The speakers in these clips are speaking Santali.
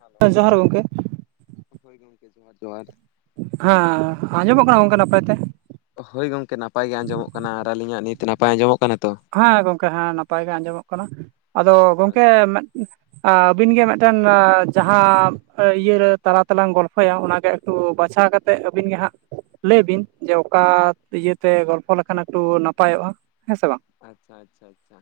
ᱦᱮᱞᱳ ᱮᱸ ᱡᱚᱦᱟᱨ ᱜᱚᱝᱠᱮ᱾ ᱦᱳᱭ ᱜᱚᱝᱠᱮ, ᱡᱚᱦᱟᱨ-ᱡᱚᱦᱟᱨ᱾ ᱦᱟᱸ ᱟᱸᱡᱚᱢᱚᱜ ᱠᱟᱱᱟ ᱣᱚᱝᱠᱮ ᱱᱟᱯᱟᱭ ᱛᱮ? ᱦᱳᱭ ᱜᱚᱝᱠᱮ, ᱱᱟᱯᱟᱭ ᱜᱮ ᱟᱸᱡᱚᱢᱚᱜ ᱠᱟᱱᱟ ᱟᱨ ᱟᱞᱤᱧᱟᱜ ᱱᱤᱛ ᱱᱟᱯᱟᱭ ᱟᱸᱡᱚᱢᱚᱜ ᱠᱟᱱᱟ ᱛᱚ? ᱦᱮᱸ ᱜᱚᱝᱠᱮ, ᱦᱮᱸ ᱱᱟᱯᱟᱭ ᱜᱮ ᱟᱸᱡᱚᱢᱚᱜ ᱠᱟᱱᱟ᱾ ᱟᱫᱚ ᱜᱚᱝᱠᱮ ᱢᱮ ᱟᱼᱵᱤᱱ ᱜᱮ ᱢᱤᱜᱴᱟᱱ ᱟ ᱡᱟᱦᱟᱯ ᱤᱭᱟᱹ ᱨᱮ ᱛᱟᱞᱟ ᱛᱮᱞᱟᱝ ᱜᱚᱞᱯᱷᱚᱭᱟ ᱚᱱᱟᱜᱮ ᱛᱚ ᱵᱟᱪᱷᱟᱣ ᱠᱟᱛᱮᱜ ᱟᱵᱤᱱ ᱜᱮ ᱦᱟᱸᱜ ᱞᱟᱹᱭᱵᱤᱱ ᱡᱮ ᱚᱠᱟ ᱤᱭᱟᱹ ᱛᱮ ᱜᱚᱞᱯᱚ ᱞᱮᱠᱷᱟᱱ ᱮᱠᱴᱩ ᱱᱟᱯᱟᱭᱚᱜᱼᱟ ᱦᱮᱸᱥᱮ ᱵᱟᱝ? ᱟᱪᱪᱷᱟ, ᱪᱷᱟ, ᱪᱷᱟ,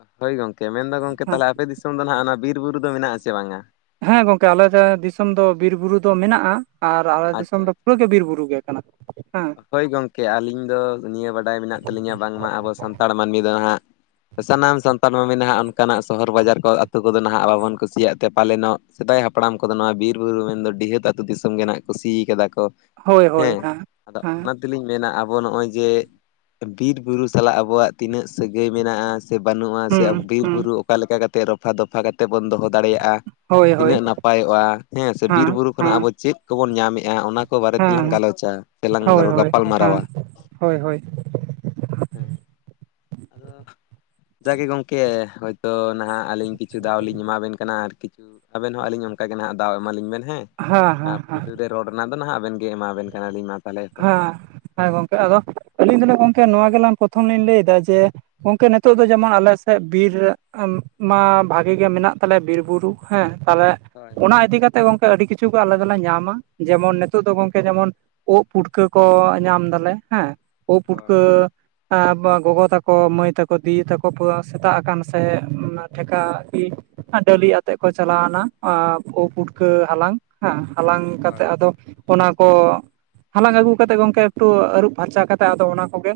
ᱟᱦ ᱦᱳᱭ ᱜᱚᱝᱠᱮ, ᱢᱮᱱᱫᱟ ᱜᱚᱝᱠᱮ ᱦᱮᱸ ᱛᱟᱦᱞᱮ ᱟᱯᱮ ᱫᱤᱥ ᱛᱳᱝ ᱫᱚ ᱱᱷᱟᱜ ᱟᱱᱟ ᱵᱤᱨ, ᱵᱩᱨᱩ ᱫᱚ ᱢᱮᱱᱟᱜᱼᱟᱥᱮ ᱵᱟᱝᱟ? ᱦᱮᱸ ᱜᱚᱝᱠᱮ, ᱟᱞᱮ ᱫᱮ ᱫᱤᱥᱚᱢ ᱫᱚ ᱵᱤᱨ, ᱵᱩᱨᱩ ᱫᱚ ᱢᱮᱱᱟᱜᱼᱟ ᱟᱨ ᱟᱞᱮ ᱫᱤᱥᱚᱢ ᱟᱪᱪᱷᱟ ᱫᱚ ᱯᱩᱨᱟᱹ ᱜᱮ ᱵᱤᱨ, ᱵᱩᱨᱩ ᱜᱮ ᱠᱟᱱᱟ᱾ ᱦᱮᱸ ᱦᱳᱭ ᱜᱚᱝᱠᱮ, ᱟᱹᱞᱤᱧ ᱫᱚ ᱱᱤᱭᱟᱹ ᱵᱟᱰᱟᱭ ᱢᱮᱱᱟᱜ ᱛᱟᱞᱤᱧᱟ, ᱵᱟᱝᱢᱟ ᱟᱵᱚ ᱥᱟᱱᱛᱟᱲ ᱢᱟᱱᱢᱤ ᱫᱚ ᱦᱟᱸᱜ ᱥᱟᱱᱟᱢ ᱥᱟᱱᱛᱟᱞᱢᱟ ᱢᱮᱱᱟᱜ ᱚᱱᱠᱟᱱᱟᱜ ᱥᱚᱦᱚᱨ ᱵᱟᱡᱟᱨ ᱠᱚ, ᱟᱛᱩ ᱠᱚᱫᱚ ᱱᱟᱦᱟᱜ ᱣᱟᱵᱚᱱ ᱠᱩᱥᱤᱭᱟᱜ ᱛᱮ ᱯᱟᱞᱮᱱᱚᱜ ᱥᱮᱫᱟᱭ ᱦᱟᱯᱲᱟᱢ ᱠᱚᱫᱚ ᱱᱚᱣᱟ ᱵᱤᱨ, ᱵᱩᱨᱩ ᱢᱮᱱᱫᱚ ᱰᱤᱦᱟᱹᱛ ᱟᱹᱛᱩ ᱫᱤᱥᱚᱢ ᱜᱮ ᱱᱟᱸᱜ ᱠᱩᱥᱩ ᱠᱟᱫᱟ ᱠᱚ᱾ ᱦᱳᱭ-ᱦᱳᱭ, ᱦᱟᱸ᱾ ᱟᱫᱚᱜ ᱚᱱᱟᱛ- -ᱛᱮᱹᱞᱤᱧ ᱢᱮᱱᱟ ᱟᱵᱚ ᱱᱚᱜᱼᱚᱭ ᱡᱮᱜ ᱵᱤᱨ, ᱵᱩᱨᱩ ᱥᱟᱞᱟᱜ ᱟᱵᱚᱣᱟᱜ ᱛᱤᱱᱟᱹᱜ ᱥᱟᱹᱜᱟᱹᱭ ᱢᱮᱱᱟᱜᱼᱟ? ᱥᱮ ᱵᱟᱹᱱᱩᱜᱼᱟ ᱥᱮ ᱦᱩᱸ ᱟᱣ ᱵᱤᱨ, ᱦᱩᱸ ᱵᱩᱨᱩ ᱚᱠᱟ ᱞᱮᱠᱟ ᱠᱟᱛᱮᱜ ᱨᱚᱯᱷᱟ-ᱫᱚᱯᱷᱟ ᱠᱟᱛᱮᱜ ᱵᱚᱱ ᱫᱚᱦᱚ ᱫᱟᱲᱮᱭᱟᱜᱼᱟ? ᱦᱳᱭ ᱦᱳᱭ ᱛᱤᱱᱟᱹᱜ ᱱᱟᱯᱟᱭᱚᱜᱼᱟ ᱦᱮᱸᱻ ᱥᱮ ᱵᱤᱨ, ᱦᱮᱸ ᱵᱩᱨᱩ ᱠᱷᱚᱱᱟᱜ ᱦᱮᱸ ᱟᱵᱚ ᱪᱮᱜ ᱠᱚᱵᱚᱱ ᱧᱟ ᱢᱮᱜᱼᱟ? ᱚᱱᱟ ᱠᱚ ᱵᱟᱨᱮ ᱛᱮ ᱞᱟᱝ ᱜᱟᱞᱚᱪᱟ᱾ ᱥᱮᱞᱟᱝ ᱦᱳᱭ-ᱦᱳᱭ, ᱜᱟᱯᱟᱞ ᱢᱟᱨᱟᱣᱟ ᱦᱮᱸ, ᱦᱳᱭ-ᱦᱳᱭ᱾ ᱦᱮᱸ, ᱟᱫᱚ ᱡᱟᱜᱮ ᱜᱚᱝᱠᱮ, ᱦᱳᱭ ᱛᱳ ᱱᱟᱦᱟᱜ ᱟᱹᱞᱤᱧ ᱠᱤᱪᱷᱩ ᱫᱟᱣ ᱞᱤᱧ ᱮᱢᱟᱵᱮᱱ ᱠᱟᱱᱟ ᱟᱨ ᱠᱤᱪᱩ ᱩᱸᱜ ᱟᱵᱮᱱ ᱦᱚᱸ ᱟᱹᱞᱤᱧᱚ ᱚᱱᱠᱟ ᱜᱮ ᱱᱷᱟᱜ ᱫᱟᱣ ᱮᱢᱟ ᱞᱤᱧ ᱢᱮᱱ ᱦᱮᱸᱻ᱾ ᱟ ᱯᱩᱭᱞᱩ ᱨᱮ ᱨᱚᱲ ᱱᱟᱜ ᱫᱚ ᱱᱟᱦᱟᱜ ᱟᱵᱮᱱ ᱜᱮ ᱮᱢᱟᱵᱮᱱ ᱠᱟᱱᱟᱞᱤᱧ ᱢᱟ᱾ ᱛᱟᱦᱚᱞᱮ ᱮᱛᱚᱦᱚᱵ ᱵᱮᱱ᱾ ᱦᱮᱸ ᱦᱮᱸ ᱜᱚᱝᱠᱮ ᱟᱫᱚ ᱟᱹᱞᱤᱧ ᱫᱚ ᱜᱚᱝᱠᱮ ᱱᱚᱣᱟ ᱜᱮᱞᱟᱝ ᱯᱨᱚᱛᱷᱚᱢ ᱞᱤᱧ ᱞᱟᱹᱭ ᱫᱟ ᱡᱮ ᱜᱚᱢᱠᱮ ᱱᱤᱛᱚᱜ ᱫᱚ ᱡᱮᱢᱚᱱ ᱟᱞᱮ ᱥᱮᱫ ᱵᱤᱨ ᱢᱟ ᱵᱷᱟᱜᱤ ᱜᱮ ᱢᱮᱱᱟᱜ ᱛᱟᱞᱮᱭᱟ ᱵᱤᱨ ᱵᱩᱨᱩ ᱦᱮᱸ ᱛᱟᱦᱚᱞᱮ ᱦᱳᱭ, ᱚᱱᱟ ᱤᱫᱤ ᱠᱟᱛᱮᱜ ᱜᱚᱝᱠᱮ ᱟᱹᱰᱤ ᱠᱤᱪᱷᱩ ᱜᱮ ᱟᱞᱮ ᱫᱚᱞᱮ ᱧᱟᱢᱟ ᱡᱮᱢᱚᱱ ᱱᱤᱛᱚᱜ ᱫᱚ ᱜᱚᱝᱠᱮ ᱡᱮᱢᱚᱱ ᱳᱜ ᱯᱩᱴᱠᱟᱹ ᱠᱚ ᱧᱟᱢ ᱫᱟᱞᱮ ᱦᱮᱸ ᱳᱜ ᱦᱳᱭ ᱯᱩᱴᱠᱟᱹ ᱮᱸ ᱜᱚᱜᱚ ᱛᱟᱠᱚ ᱢᱟᱹᱭ ᱛᱟᱠᱚ ᱫᱤᱫᱤ ᱛᱟᱠᱚ ᱥᱮᱛᱟᱜ ᱟᱠᱟᱱ ᱥᱮ ᱴᱷᱮᱠᱟ [inaudible] ᱰᱟᱹᱞᱤᱜ ᱟᱛᱮᱜ ᱠᱚ ᱪᱟᱞᱟᱣᱱᱟ ᱳᱜ ᱯᱩᱴᱠᱟᱹ ᱦᱟᱞᱟᱝ, ᱦᱮᱸ ᱦᱟᱞᱟᱝ ᱦᱳᱭ ᱠᱟᱛᱮᱫ ᱟᱫᱚ ᱚᱱᱟ ᱠᱚ ᱦᱟᱞᱟᱝ ᱟᱹᱜᱩ ᱠᱟᱛᱮᱫ ᱜᱚᱝᱠᱮ ᱮᱠᱴᱩ ᱟᱹᱨᱩᱵ ᱯᱷᱟᱨᱪᱟ ᱠᱟᱛᱮᱫ ᱟᱫᱚ ᱚᱱᱟ ᱠᱚᱜᱮ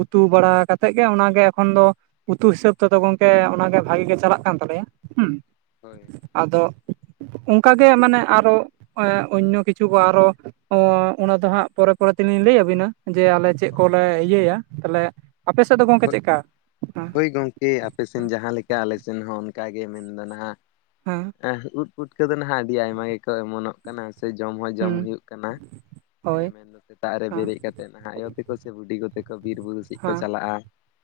ᱩᱛᱩ ᱵᱟᱲᱟ ᱠᱟᱛᱮᱫ ᱜᱮ ᱚᱱᱟᱜᱮ ᱮᱠᱷᱚᱱ ᱫᱚ ᱩᱛᱩ ᱦᱤᱥᱟᱹᱵ ᱛᱮᱫᱚ ᱜᱚᱢᱠᱮ ᱚᱱᱟᱜᱮ ᱵᱷᱟᱜᱤ ᱜᱮ ᱪᱟᱞᱟᱜ ᱠᱟᱱ ᱛᱟᱞᱮᱭᱟ ᱦᱩᱸ ᱦᱳᱭ ᱾ ᱟᱫᱚ ᱚᱱᱠᱟᱜᱮ ᱢᱟᱱᱮ ᱟᱨᱚ ᱚᱱᱱᱚ ᱠᱤᱪᱷᱩ ᱠᱚ ᱟᱨᱚ ᱚ ᱚᱱᱟ ᱫᱚ ᱦᱟᱸᱜ ᱯᱚᱨᱮ ᱯᱚᱨᱮ ᱛᱮᱞᱤᱧ ᱞᱟᱹᱭ ᱟᱵᱤᱱᱟ ᱡᱮ ᱟᱞᱮ ᱪᱮᱫ ᱠᱚᱞᱮ ᱦᱳᱭ ᱤᱭᱟᱹᱭᱟ ᱛᱟᱦᱞᱮ ᱟᱯᱮ ᱥᱮᱫ ᱫᱚ ᱜᱚᱝᱠᱮ ᱪᱮᱜᱠᱟ ᱦᱮᱸ ᱦᱳᱭ ᱜᱚᱝᱠᱮ ᱟᱯᱮ ᱥᱮᱱ ᱡᱟᱦᱟᱸ ᱞᱮᱠᱟ ᱟᱞᱮ ᱥᱮᱱ ᱦᱚᱸ ᱚᱱᱠᱟᱜᱮ ᱢᱮᱱᱫᱚ ᱱᱟᱜ [unintelligible] ᱩᱫ ᱯᱩᱴᱠᱟᱹ ᱫᱚ ᱱᱟᱦᱟᱜ ᱟᱹᱰᱤ ᱟᱭᱢᱟ ᱜᱮᱠᱚ ᱮᱢᱚᱱᱚᱜ ᱠᱟᱱᱟ ᱥᱮ ᱡᱚᱢ ᱦᱚᱸ ᱡᱚᱢ ᱦᱩᱸ ᱦᱩᱭᱩᱜ ᱠᱟᱱᱟ ᱦᱮᱸ ᱦᱳᱭ ᱢᱮᱱᱫᱚ ᱥᱮᱛᱟᱜ ᱨᱮ ᱦᱮᱸ ᱵᱮᱨᱮᱫ ᱠᱟᱛᱮᱜ ᱱᱟᱦᱟᱜ ᱟᱭᱳ ᱛᱮᱠᱚ ᱥᱮ ᱵᱩᱰᱤ ᱠᱚᱛᱮ ᱠᱚ ᱵᱤᱨ ᱵᱩᱨᱩ ᱥᱮᱫ ᱠᱚ ᱦᱮᱸ ᱪᱟᱞᱟᱜ-ᱟ,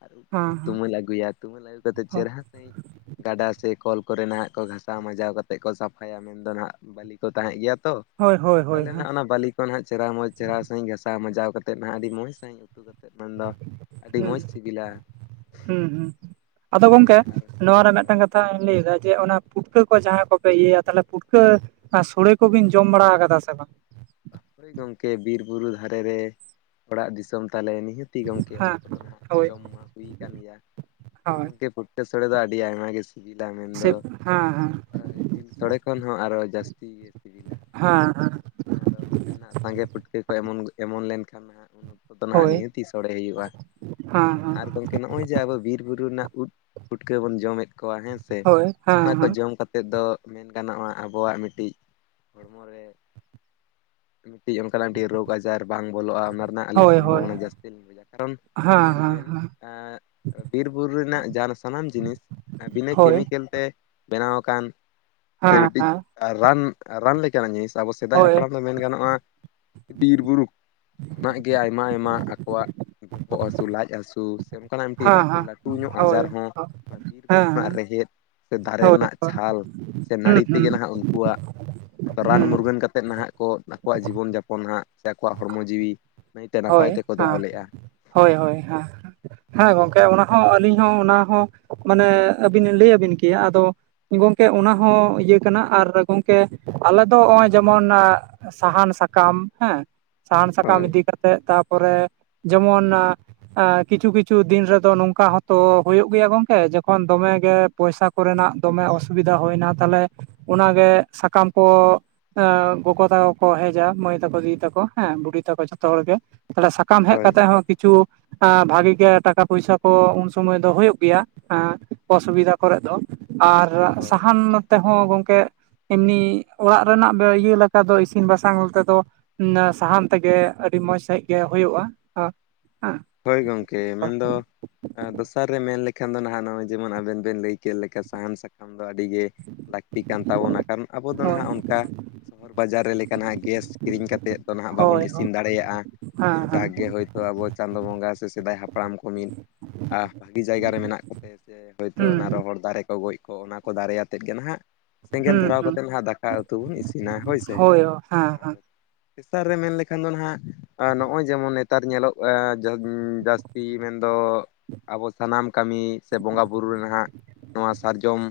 ᱟᱨ ᱩᱲᱠᱩ ᱠᱚᱠᱚ ᱦᱮᱸ ᱦᱮᱸ ᱛᱩᱢᱟᱹᱞ ᱟᱹᱜᱩᱭᱟ ᱛᱩᱢᱟᱹᱞ ᱟᱹᱜᱩ ᱠᱟᱛᱮᱫ ᱪᱮᱨᱦᱟ ᱥᱟᱺᱦᱤᱡ ᱜᱟᱰᱟ ᱥᱮ ᱠᱚᱞ ᱠᱚᱨᱮ ᱱᱟᱦᱟᱜ ᱠᱚ ᱜᱷᱟᱥᱟᱣ ᱢᱟᱡᱟᱣ ᱠᱟᱛᱮ ᱠᱚ ᱥᱟᱯᱷᱟᱭᱟ ᱢᱮᱱᱫᱚ ᱦᱟᱸᱜ ᱵᱟᱞᱤ ᱠᱚ ᱛᱟᱦᱮᱸ ᱜᱮᱭᱟ ᱛᱚ ᱦᱳᱭ ᱦᱳᱭ ᱦᱳᱭ ᱛᱟᱦᱚᱞᱮ ᱦᱮᱸ ᱱᱟᱜ ᱚᱱᱟ ᱵᱟᱹᱞᱤ ᱱᱟᱜ ᱪᱮᱦᱨᱟ ᱢᱚᱪ ᱥᱟᱦᱤᱡ ᱜᱷᱟᱥᱟᱣ ᱢᱟᱡᱟᱣ ᱠᱟᱛᱮᱫ ᱱᱟᱦᱟᱜ ᱟᱹᱰᱤ ᱢᱚᱡ ᱥᱟᱦᱤᱡ ᱩᱛᱩ ᱠᱟᱛᱮᱫ ᱢᱮᱱᱫᱚ ᱟᱹᱰᱤ ᱦᱩᱸ ᱢᱚᱡᱽ ᱥᱤᱵᱤᱞᱟ ᱦᱩᱸ ᱦᱩᱸ ᱟᱫᱚ ᱜᱚᱝᱠᱮ ᱦᱮᱸ ᱟᱨ ᱱᱚᱣᱟ ᱨᱮ ᱦᱳᱭ ᱢᱤᱫᱴᱟᱝ ᱠᱟᱛᱷᱟᱧ ᱞᱟᱹᱭᱮᱫᱟ ᱡᱮ ᱚᱱᱟ ᱯᱷᱩᱴᱠᱟᱹ ᱠᱚ ᱡᱟᱦᱟᱸᱭ ᱠᱚᱯᱮ ᱤᱭᱟᱹᱭᱟ ᱛᱟᱦᱚᱞᱮ ᱯᱩᱴᱠᱟᱹ ᱟᱨ ᱥᱚᱲᱮ ᱠᱚᱵᱤᱱ ᱡᱚᱢ ᱵᱟᱲᱟ ᱠᱟᱫᱟ ᱥᱮ ᱵᱟᱝ? ᱦᱳᱭ ᱜᱚᱢᱠᱮ ᱵᱤᱨ ᱵᱩᱨᱩ ᱫᱷᱟᱨᱮ ᱨᱮ ᱚᱲᱟᱜ ᱫᱤᱥᱚᱢ ᱛᱟᱞᱮ ᱱᱤᱦᱟᱹᱛ ᱛᱤ ᱜᱚᱢᱠᱮ ᱚᱱᱟ ᱦᱮᱸ ᱠᱚᱫᱚ ᱱᱟᱦᱟᱜ ᱦᱳᱭ ᱡᱚᱢ ᱢᱟ ᱦᱩᱭ ᱟᱠᱟᱱ ᱜᱮᱭᱟ ᱟᱨ ᱦᱳᱭ ᱜᱚᱢᱠᱮ ᱥᱚᱲᱮ ᱫᱚ ᱟᱹᱰᱤ ᱟᱭᱢᱟ ᱜᱮ ᱥᱤᱵᱤᱞᱟ ᱥᱮ ᱢᱮᱱᱫᱚ ᱦᱮᱸ ᱡᱤᱞ ᱥᱳᱲᱮ ᱠᱷᱚᱱ ᱦᱚᱸ ᱟᱨᱚ ᱡᱟᱹᱥᱛᱤ ᱜᱮ ᱥᱤᱵᱤᱞᱟ᱾ ᱦᱮᱸ ᱦᱮᱸ ᱟᱫᱚ ᱚᱱᱟᱛᱮ ᱱᱟᱦᱟᱜ ᱥᱟᱸᱜᱮ ᱯᱩᱴᱠᱟᱹ ᱠᱚ ᱮᱢᱚᱱ ᱚᱢᱚᱱ ᱞᱮᱱᱠᱷᱟᱱ ᱦᱟᱸᱜ ᱩᱱᱟᱹᱜ ᱟᱫᱚ ᱱᱟᱦᱟᱜ ᱦᱳᱭ ᱱᱤᱦᱟᱹᱛᱤ ᱜᱮ ᱥᱚᱲᱮ ᱦᱩᱭᱩᱜᱼᱟ ᱦᱮᱸ ᱟᱨ ᱜᱚᱢᱠᱮ ᱱᱚᱜᱼᱚᱭ ᱡᱮ ᱟᱵᱚ ᱵᱤᱨ ᱵᱩᱨᱩ ᱨᱮᱱᱟᱜ ᱩᱫ ᱯᱩᱴᱠᱟᱹ ᱵᱚᱱ ᱡᱚᱢᱮᱫ ᱠᱚᱣᱟ ᱦᱮᱸ ᱥᱮ ᱦᱳᱭ ᱱᱚᱜᱼᱱᱟ ᱦᱮᱸ ᱠᱚ ᱦᱮᱸ ᱡᱚᱢ ᱠᱟᱛᱮ ᱠᱟᱛᱮᱫ ᱫᱚ ᱢᱮᱱ ᱜᱟᱱᱚᱜᱼᱟ ᱟᱵᱚᱣᱟᱜ ᱢᱤᱫᱴᱤᱡ ᱦᱚᱲᱢᱚ ᱨᱮ ᱢᱤᱫᱴᱤᱡ ᱚᱱᱠᱟᱱᱟᱜ ᱢᱤᱫᱴᱤᱡ ᱨᱳᱜᱽ ᱟᱡᱟᱨ ᱵᱟᱝ ᱵᱚᱞᱚᱜᱼᱟ ᱚᱱᱟ ᱨᱮᱱᱟᱜ ᱟᱹᱞᱤᱧ ᱦᱳᱭ ᱦᱳᱭ ᱥᱚᱢᱵᱷᱚᱵᱚᱱᱟ ᱡᱟᱹᱥᱛᱤ ᱞᱤᱧ ᱵᱩᱡᱟ ᱠᱟᱨᱚᱱ ᱦᱮᱸ ᱧᱮᱞ ᱦᱮᱸ ᱵᱮᱱ ᱦᱮᱸ ᱮᱸᱫ ᱵᱤᱨᱵᱩᱨᱩ ᱨᱮᱱᱟᱜ ᱡᱟᱦᱟᱱ ᱥᱟᱱᱟᱢ ᱡᱤᱱᱤᱥ ᱵᱤᱱᱟᱹ ᱦᱳᱭ ᱠᱮᱢᱤᱠᱮᱞ ᱛᱮ ᱵᱮᱱᱟᱣ ᱟᱠᱟᱱ ᱥᱮ ᱦᱮᱸ ᱢᱤᱫᱴᱤᱡ ᱦᱮᱸ ᱨᱟᱱ ᱨᱟᱱ ᱞᱮᱠᱟᱱᱟᱜ ᱡᱤᱱᱤᱥ ᱟᱵᱚ ᱥᱮᱫᱟᱭ ᱦᱟᱯᱲᱟᱢ ᱦᱳᱭ ᱦᱮᱸ ᱫᱚ ᱢᱮᱱ ᱜᱟᱱᱚᱜᱼᱟ ᱵᱤᱨ ᱵᱩᱨᱩ ᱠᱷᱚᱱᱟᱜ ᱜᱮ ᱟᱭᱢᱟ ᱟᱭᱢᱟ ᱟᱠᱚᱣᱟᱜ ᱵᱚᱦᱚᱜ ᱦᱟᱹᱥᱩ ᱞᱟᱡ ᱦᱟᱹᱥᱩ ᱥᱮ ᱚᱱᱠᱟᱱᱟᱜ ᱢᱤᱫᱴᱤᱡ ᱨᱟᱹ ᱦᱮᱸ ᱞᱟᱹᱴᱩ ᱧᱚᱜ ᱟᱡᱟᱨ ᱦᱳᱭ ᱦᱮᱸ ᱦᱚᱸ ᱵᱤᱨᱵᱩᱨᱩ ᱨᱮᱱᱟᱜ ᱦᱮᱸ ᱨᱮᱦᱮᱫ ᱥᱮ ᱫᱟᱨᱮ ᱦᱳᱭ ᱨᱮᱱᱟᱜ ᱪᱷᱟᱞ ᱥᱮ ᱦᱩᱸ ᱱᱟᱹᱲᱤ ᱦᱩᱸ ᱛᱮᱜᱮ ᱱᱟᱦᱟᱜ ᱩᱱᱠᱩᱣᱟᱜ ᱢᱮᱱ ᱫᱚ ᱨᱟᱱ ᱦᱩᱸ ᱢᱩᱨᱜᱟᱹᱱ ᱠᱟᱛᱮᱫ ᱱᱟᱦᱟᱜ ᱠᱚ ᱟᱠᱚᱣᱟᱜ ᱡᱤᱵᱚᱱ ᱡᱟᱯᱚᱱ ᱦᱟᱸᱜ ᱥᱮ ᱟᱠᱚᱣᱟᱜ ᱦᱚᱲᱢᱚ ᱡᱤᱣᱤ ᱱᱟᱭᱛᱮ ᱱᱟᱯᱟᱭ ᱦᱳᱭ, ᱛᱮᱠᱚ ᱫᱚᱦᱚ ᱦᱟᱸ, ᱞᱮᱫᱼᱟ ᱦᱳᱭ, ᱦᱳᱭ ᱦᱟᱸ ᱾ ᱦᱮᱸ ᱜᱚᱝᱠᱮ ᱚᱱᱟ ᱦᱚᱸ ᱟᱹᱞᱤᱧ ᱦᱚᱸ ᱚᱱᱟ ᱦᱚᱸ ᱢᱟᱱᱮ ᱟᱹᱵᱤᱱ ᱞᱟᱹᱭ ᱟᱹᱵᱤᱱ ᱠᱮᱭᱟ, ᱟᱫᱚ ᱜᱚᱢᱠᱮ ᱚᱱᱟ ᱦᱚᱸ ᱤᱭᱟᱹ ᱠᱟᱱᱟ ᱟᱨ ᱜᱚᱢᱠᱮ ᱟᱞᱮ ᱫᱚ ᱱᱚᱜᱼᱚᱭ ᱡᱮᱢᱚᱱ ᱥᱟᱦᱟᱱ ᱥᱟᱠᱟᱢ ᱦᱮᱸ, ᱥᱟᱦᱟᱱ ᱥᱟᱠᱟᱢ ᱦᱳᱭ ᱤᱫᱤ ᱠᱟᱛᱮᱜ ᱛᱟᱨᱯᱚᱨᱮ ᱡᱮᱢᱚᱱ ᱠᱤᱪᱷᱩ, ᱠᱤᱪᱷᱩ ᱫᱤᱱ ᱨᱮᱫᱚ ᱱᱚᱝᱠᱟ ᱦᱚᱛᱚ ᱦᱩᱭᱩᱜ ᱜᱮᱭᱟ ᱜᱚᱝᱠᱮ, ᱡᱚᱠᱷᱚᱱ ᱫᱚᱢᱮ ᱜᱮ ᱯᱚᱭᱥᱟ ᱠᱚᱨᱮᱱᱟᱜ ᱫᱚᱢᱮ ᱚᱥᱩᱵᱤᱫᱟ ᱦᱩᱭᱱᱟ, ᱛᱟᱦᱚᱞᱮ ᱚᱱᱟ ᱜᱮ ᱥᱟᱠᱟᱢ ᱠᱚ ᱮᱻ ᱜᱚᱜᱚ ᱛᱟᱠᱚ ᱠᱚ ᱦᱮᱡᱟ ᱢᱟᱹᱭ ᱛᱟᱠᱚ ᱫᱤᱫᱤ ᱛᱟᱠᱚ ᱦᱮᱸ ᱵᱩᱰᱷᱤ ᱛᱟᱠᱚ ᱡᱚ ᱛᱚ ᱦᱚᱲ ᱜᱮ᱾ ᱛᱟᱦᱚᱞᱮ ᱥᱟᱠᱟᱢ ᱦᱮᱡ ᱦᱳᱭ ᱠᱟᱛᱮ ᱦᱚᱸ ᱠᱤᱪᱷᱩ ᱵᱷᱟᱹᱜᱤ ᱜᱮ ᱴᱟᱠᱟ ᱯᱚᱭᱥᱟ ᱠᱚ ᱩᱱ ᱥᱩᱢᱚᱭ ᱫᱚ ᱦᱩᱭᱩᱜ ᱜᱮᱭᱟ ᱾ ᱮᱫᱚ ᱚᱥᱩᱵᱤᱫᱷᱟ ᱠᱚᱨᱮᱫ ᱫᱚ, ᱟᱨ ᱦᱳᱭ ᱥᱟᱦᱟᱱ ᱱᱚᱛᱮ ᱦᱚᱸ ᱜᱚᱝᱠᱮ ᱮᱢᱱᱤ ᱚᱲᱟᱜ ᱨᱮᱱᱟᱜ ᱤᱭᱟᱹ ᱞᱮᱠᱟ ᱫᱚ ᱤᱥᱤᱱ ᱵᱟᱥᱟᱝ ᱛᱮᱫᱚ ᱥᱟᱦᱟᱱ ᱛᱮᱜᱮ ᱟᱹᱰᱤ ᱢᱚᱸᱡᱽ ᱥᱟᱺᱦᱤᱡ ᱜᱮ ᱦᱩᱭᱩᱜᱼᱟ ᱦᱮᱸ ᱾ ᱦᱳᱭ ᱜᱚᱢᱠᱮ ᱢᱮᱱ ᱫᱚ ᱫᱚᱥᱟᱨ ᱨᱮ ᱢᱮᱱ ᱞᱮᱠᱷᱟᱱ ᱫᱚ ᱱᱟᱦᱟᱜ ᱱᱚᱜᱼᱚᱭ ᱡᱮᱢᱚᱱ ᱟᱵᱮᱱ ᱵᱮᱱ ᱞᱟᱹᱭ ᱠᱮᱫ ᱞᱮᱠᱟ ᱥᱟᱦᱟᱱ ᱥᱟ ᱠᱟᱢ ᱫᱚ ᱟᱹᱰᱤ ᱜᱮ ᱞᱟᱹᱠᱛᱤ ᱠᱟᱱ ᱛᱟᱵᱚᱱᱟ, ᱠᱟᱨᱚᱱ ᱟᱵᱚ ᱫᱚ ᱦᱳᱭ ᱱᱟᱦᱟᱜ ᱚᱱᱠᱟ ᱥᱚᱦᱚᱨ ᱵᱟᱡᱟᱨ ᱨᱮ ᱞᱮᱠᱟ ᱱᱟᱦᱟᱜ ᱜᱮᱥ ᱠᱤᱨᱤᱧ ᱠᱟᱛᱮᱫ ᱫᱚ ᱱᱟᱦᱟᱜ ᱦᱳᱭ ᱵᱟᱵᱚᱱ ᱦᱳᱭ ᱤᱥᱤᱱ ᱫᱟᱲᱮᱭᱟᱜᱼᱟ᱾ ᱦᱮᱸ ᱡᱟᱜᱽ ᱜᱮ ᱦᱚᱭᱛᱚ ᱟᱵᱚ ᱪᱟᱸᱫᱳ ᱵᱚᱸᱜᱟ ᱥᱮ ᱥᱮᱫᱟᱭ ᱦᱟᱯᱲᱟᱢ ᱠᱚ ᱢᱤᱫ ᱵᱷᱟᱹᱜᱤ ᱡᱟᱭᱜᱟ ᱨᱮ ᱢᱮᱱᱟᱜ ᱠᱚᱛᱮ ᱥᱮ ᱦᱚᱭ ᱛᱚ ᱦᱩᱸ ᱚᱱᱟ ᱨᱚᱦᱚᱲ ᱫᱟᱨᱮ ᱠᱚ ᱜᱚᱡᱽ ᱠᱚᱜ ᱚᱱᱟ ᱠᱚ ᱚᱱᱟ ᱫᱟᱨᱮ ᱟᱛᱮᱫ ᱜᱮ ᱱᱟᱦᱟᱜ ᱥᱮᱸᱜᱮᱞ ᱦᱩᱸ ᱫᱷᱚᱨᱟᱣ ᱦᱩᱸ ᱠᱟᱛᱮᱫ ᱱᱟᱦᱟᱜ ᱫᱟᱠᱟ ᱩᱛᱩ ᱵᱚᱱ ᱤᱥᱤᱱᱟ ᱦᱳᱭ ᱥᱮ ᱦᱮᱸ ᱟᱨ ᱦᱮᱸ ᱛᱮᱥᱟᱨ ᱨᱮ ᱢᱮᱱ ᱞᱮᱠᱷᱟᱱ ᱫᱚ ᱱᱟᱦᱟᱜ ᱱᱚᱜᱼᱚᱭ ᱡᱮᱢᱚᱱ ᱱᱮᱛᱟᱨ ᱧᱮᱞᱚᱜ ᱡᱟᱹᱥᱛᱤ ᱢᱮᱱ ᱫᱚ ᱟᱵᱚ ᱥᱟᱱᱟᱢ ᱠᱟᱹᱢᱤ ᱥᱮ ᱵᱚᱸᱜᱟ ᱵᱩᱨᱩ ᱨᱮᱱ ᱦᱟᱸᱜ ᱱᱚᱣᱟ ᱥᱟᱨᱡᱚᱢ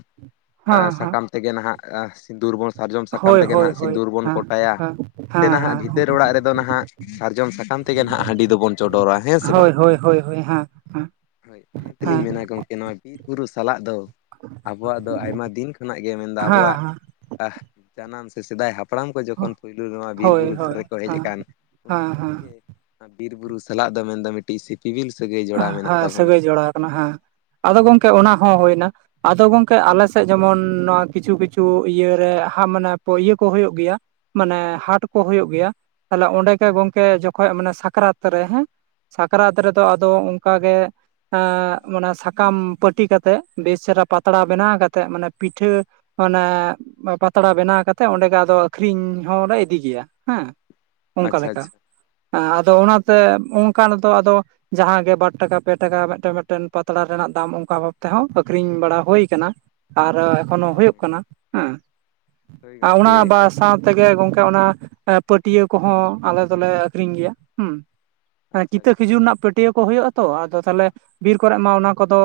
ᱦᱮᱸ ᱦᱮᱸ ᱥᱟᱠᱟᱢ ᱛᱮᱜᱮ ᱱᱟᱦᱟᱜ ᱥᱤᱸᱫᱩᱨ ᱵᱚᱱ ᱥᱟᱨᱡᱚᱢ ᱥᱟᱠᱟᱢ ᱦᱳᱭ ᱛᱮᱜᱮ ᱦᱳᱭ ᱱᱟᱦᱟᱜ ᱦᱳᱭ ᱥᱤᱸᱫᱩᱨ ᱵᱚᱱ ᱦᱮᱸ ᱠᱚᱴᱟᱭᱟ ᱦᱮᱸ ᱥᱮ ᱦᱮᱸ ᱦᱟᱸᱜ ᱦᱮᱸ ᱵᱷᱤᱛᱟᱹᱨ ᱚᱲᱟᱜ ᱨᱮᱫᱚ ᱱᱟᱦᱟᱜ ᱥᱟᱨᱡᱚᱢ ᱥᱟᱠᱟᱢ ᱛᱮᱜᱮ ᱱᱟᱦᱟᱜ ᱦᱟᱺᱰᱤ ᱫᱚᱵᱚᱱ ᱪᱚᱸᱰᱚᱨᱟ ᱦᱮᱸ ᱥᱮ ᱵᱟᱝ ᱦᱳᱭ ᱦᱳᱭ ᱦᱳᱭ ᱦᱳᱭ ᱦᱮᱸ ᱦᱮᱸ ᱾ ᱦᱳᱭ ᱚᱱᱟ ᱛᱮᱞᱤᱧ ᱦᱮᱸ ᱢᱮᱱᱟ ᱜᱚᱢᱠᱮ ᱱᱚᱣᱟ ᱵᱤᱨ ᱵᱩᱨᱩ ᱥᱟᱞᱟᱜ ᱫᱚ ᱟᱵᱚᱣᱟᱜ ᱫᱚ ᱟᱭᱢᱟ ᱫᱤᱱ ᱠᱷᱚᱱᱟᱜ ᱜᱮ ᱢᱮᱱᱫᱚ ᱦᱮᱸ ᱟᱵᱚᱣᱟᱜ ᱦᱮᱸ ᱟ ᱡᱟᱱᱟᱢ ᱥᱮ ᱥᱮᱫᱟᱭ ᱦᱟᱯ ᱦᱟᱯᱲᱟᱢ ᱠᱚ ᱡᱚᱠᱷᱚᱱ ᱯᱳᱭᱞᱳ ᱱᱚᱣᱟ ᱵᱤᱨ ᱦᱳᱭ ᱵᱩᱨᱩ ᱫᱷᱟᱨᱮ ᱦᱳᱭ ᱨᱮᱠᱚ ᱦᱮᱡ ᱦᱮᱸ ᱟᱠᱟᱱ ᱩᱱ ᱦᱮᱸ ᱦᱮᱸ ᱠᱷᱚᱱ ᱜᱮ ᱵᱤᱨ ᱵᱩᱨᱩ ᱥᱟᱞᱟᱜ ᱫᱚ ᱢᱮᱱᱫᱚ ᱢᱤᱫᱴᱤᱡ ᱥᱤᱯᱤᱵᱤᱞ ᱥᱟᱹᱜᱟᱹᱭ ᱡᱚᱲᱟᱣ ᱢᱮᱱᱟᱜ ᱦᱮᱸ ᱛᱟᱵᱚᱱᱟ ᱥᱟᱹᱜᱟᱹᱭ ᱾ ᱡᱚᱲᱟᱣ ᱟᱠᱟᱱᱟ ᱦᱟᱸᱜ ᱾ ᱟᱫᱚ ᱜᱚᱢᱠᱮ ᱚᱱᱟ ᱦᱚᱸ ᱦᱩᱭᱱᱟ ᱾ ᱟᱫᱚ ᱜᱚᱝᱠᱮ ᱟᱞᱮᱥᱮᱫ ᱡᱮᱢᱚᱱ ᱱᱚᱣᱟ ᱠᱤᱪᱷᱩ, ᱠᱤᱪᱷᱩ ᱤᱭᱟᱹ ᱨᱮ ᱦᱟᱸᱜ ᱢᱟᱱᱮ ᱤᱭᱟᱹ ᱠᱚ ᱦᱩᱭᱩᱜ ᱜᱮᱭᱟ ᱾ ᱢᱟᱱᱮ ᱦᱟᱸᱴ ᱠᱚ ᱦᱩᱭᱩᱜ ᱜᱮᱭᱟ᱾ ᱛᱟᱦᱚᱞᱮ ᱚᱸᱰᱮ ᱜᱮ ᱜᱚᱢᱠᱮ ᱡᱚᱠᱷᱚᱡ ᱢᱟᱱᱮ ᱥᱟᱠᱨᱟᱛ ᱨᱮ ᱦᱮᱸ ᱾ ᱥᱟᱠᱨᱟᱛ ᱨᱮᱫᱚ ᱟᱫᱚ ᱚᱱᱠᱟ ᱜᱮ ᱾ ᱟ ᱥᱟᱠᱟᱢ ᱯᱟᱹᱴᱤ ᱠᱟᱛᱮᱜ ᱵᱮᱥ ᱪᱮᱦᱨᱟ ᱯᱟᱛᱲᱟ ᱵᱮᱱᱟᱣ ᱠᱟᱛᱮᱫ ᱢᱟᱱᱮ ᱯᱤᱴᱷᱟᱹ ᱚᱱᱮ ᱯᱟᱛᱲᱟ ᱵᱮᱱᱟᱣ ᱠᱟᱛᱮᱜ, ᱚᱸᱰᱮ ᱜᱮ ᱟᱫᱚ ᱟᱹᱠᱷᱨᱤᱧ ᱦᱚᱸ ᱞᱮ ᱤᱫᱤ ᱜᱮᱭᱟ ᱦᱮᱸ ᱾ ᱚᱱᱠᱟ ᱟᱪᱪᱷᱟ ᱞᱮᱠᱟ᱾ ᱟᱪᱪᱷᱟ ᱟᱫᱚ ᱚᱱᱟ ᱛᱮ ᱚᱱᱠᱟ ᱟᱞᱮ ᱫᱚ ᱟᱫᱚ ᱡᱟᱦᱟᱸᱜ ᱜᱮ ᱵᱟᱨ ᱴᱟᱠᱟ, ᱯᱮ ᱴᱟᱠᱟ ᱢᱤᱫᱴᱮᱱ, ᱢᱤᱫᱴᱮᱱ ᱯᱟᱛᱲᱟ ᱨᱮᱱᱟᱜ ᱫᱟᱢ ᱚᱱᱠᱟ ᱵᱷᱟᱵ ᱛᱮᱦᱚᱸ ᱟᱠᱷᱨᱤᱧ ᱵᱟᱲᱟ ᱦᱳᱭ ᱠᱟᱱᱟ ᱾ ᱟᱨ ᱮᱠᱷᱚᱱᱳ ᱦᱳᱭ ᱦᱩᱭᱩᱜ ᱠᱟᱱᱟ ᱦᱮᱸ ᱦᱳᱭ ᱾ ᱚᱱᱟ ᱜᱚᱢᱠᱮ ᱵᱟ ᱥᱟᱶ ᱛᱮᱜᱮ ᱜᱚᱝᱠᱮ ᱚᱱᱟ ᱯᱟᱹᱴᱭᱟᱹ ᱠᱚᱦᱚᱸ ᱟᱞᱮ ᱫᱚᱞᱮ ᱟᱹᱠᱷᱨᱤᱧ ᱜᱮᱭᱟ ᱦᱩᱸ᱾ ᱦᱮᱸ ᱟᱪᱪᱷᱟ ᱠᱤᱛᱟᱹ ᱟᱪᱪᱷᱟ ᱠᱷᱤᱡᱩᱨ ᱨᱮᱱᱟᱜ ᱯᱟᱹᱴᱭᱟᱹ ᱠᱚ ᱦᱩᱭᱩᱜ ᱟᱛᱚ, ᱟᱫᱚ ᱛᱟᱦᱚᱞᱮ ᱵᱤᱨ ᱠᱚᱨᱮ ᱢᱟ ᱚᱱᱟ ᱠᱚᱫᱚ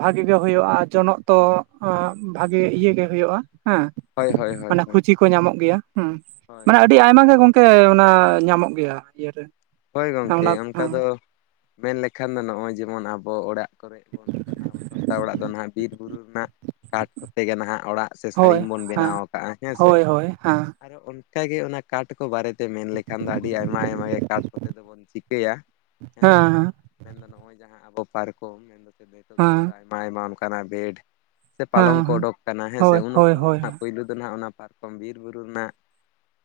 ᱵᱷᱟᱜᱮ ᱜᱮ ᱦᱳᱭᱳᱜᱼᱟ, ᱡᱚᱱᱚᱜ ᱛᱚ ᱵᱷᱟᱜᱮ ᱤᱭᱟᱹ ᱜᱮ ᱦᱳᱭᱳᱜᱼᱟ ᱾ ᱦᱮᱸ ᱦᱳᱭ ᱦᱳᱭ ᱦᱳᱭ ᱢᱟᱱᱮ ᱦᱳᱭ ᱠᱷᱩᱪᱤ ᱠᱚ ᱧᱟᱢᱚᱜ ᱜᱮᱭᱟ, ᱦᱮᱸ ᱢᱟᱱᱮ ᱟᱹᱰᱤ ᱟᱹᱰᱤ ᱟᱭᱢᱟ ᱜᱮ ᱜᱚᱝᱠᱮ ᱚᱱᱟ ᱧᱟᱢᱚᱜ ᱜᱮᱭᱟ ᱤᱭᱟ. ᱨᱮ ᱾ ᱦᱳᱭ ᱜᱚᱝᱠᱮ ᱚᱱᱠᱟ ᱫᱚ ᱢᱮᱱ ᱞᱮᱠᱷᱟᱱ ᱫᱚ ᱱᱚᱜᱼᱚᱭ ᱡᱮᱢᱚᱱ ᱟᱵᱚ ᱚᱲᱟᱜ ᱠᱚᱨᱮ ᱵᱚᱱ ᱢᱮᱛᱟᱜ ᱟᱵᱚ ᱥᱟᱱᱛᱟᱲ ᱚᱲᱟᱜ ᱫᱚ ᱱᱟᱦᱟᱜ ᱵᱤᱨ ᱵᱩᱨᱩ ᱨᱮᱱᱟᱜ ᱠᱟᱴ ᱠᱚᱛᱮ ᱜᱮ ᱱᱟᱦᱟᱜ ᱚᱲᱟᱜ ᱥᱮ ᱥᱟᱲᱤᱢ ᱦᱳᱭ ᱵᱚᱱ ᱦᱮᱸ ᱵᱮᱱᱟᱣ ᱟᱠᱟᱜᱼᱟ ᱦᱮᱸ ᱥᱮ ᱦᱳᱭ ᱦᱳᱭ ᱦᱮᱸ ᱾ ᱟᱨᱚ ᱚᱱ ᱠᱟ ᱜᱮ ᱚᱱᱟ ᱠᱟᱴ ᱠᱚ ᱵᱟᱨᱮᱛᱮ ᱢᱮᱱ ᱞᱮᱠᱷᱟᱱ ᱫᱚ ᱟᱹᱰᱤ ᱟᱭᱢᱟ ᱟᱭᱢᱟ ᱜᱮ ᱠᱟᱴ ᱛᱮᱫᱚ ᱵᱚᱱ ᱪᱤᱠᱟᱹᱭᱟ ᱦᱮᱸ ᱥᱮ, ᱢᱮᱱᱫᱚ ᱱᱚᱜᱼᱚᱭ ᱡᱟᱦᱟᱸ ᱟᱵᱚ ᱯᱟᱨᱠᱚᱢ ᱦᱮᱸ ᱱᱤᱛᱚᱜ ᱫᱚ ᱚᱱᱠᱟ ᱦᱮᱸ ᱟᱭᱢᱟ ᱟᱭᱢᱟ ᱚᱱᱠᱟᱱᱟᱜ ᱵᱮᱰ ᱥᱮ ᱯᱟᱞᱚᱝ ᱠᱚ ᱦᱮᱸ ᱚᱰᱳᱠ ᱟᱠᱟᱱᱟ ᱦᱮᱸ ᱥᱮ, ᱦᱳᱭ ᱩᱱ ᱦᱳᱭ ᱚᱠᱛᱚ ᱦᱳᱭ ᱱᱟᱦᱟᱜ ᱯᱩᱭᱞᱩ ᱫᱚ ᱱᱟᱦᱟᱜ ᱚᱱᱟ ᱯᱟᱨᱠᱚᱢ ᱵᱤᱨ ᱵᱩᱨᱩ ᱨᱮᱱᱟᱜ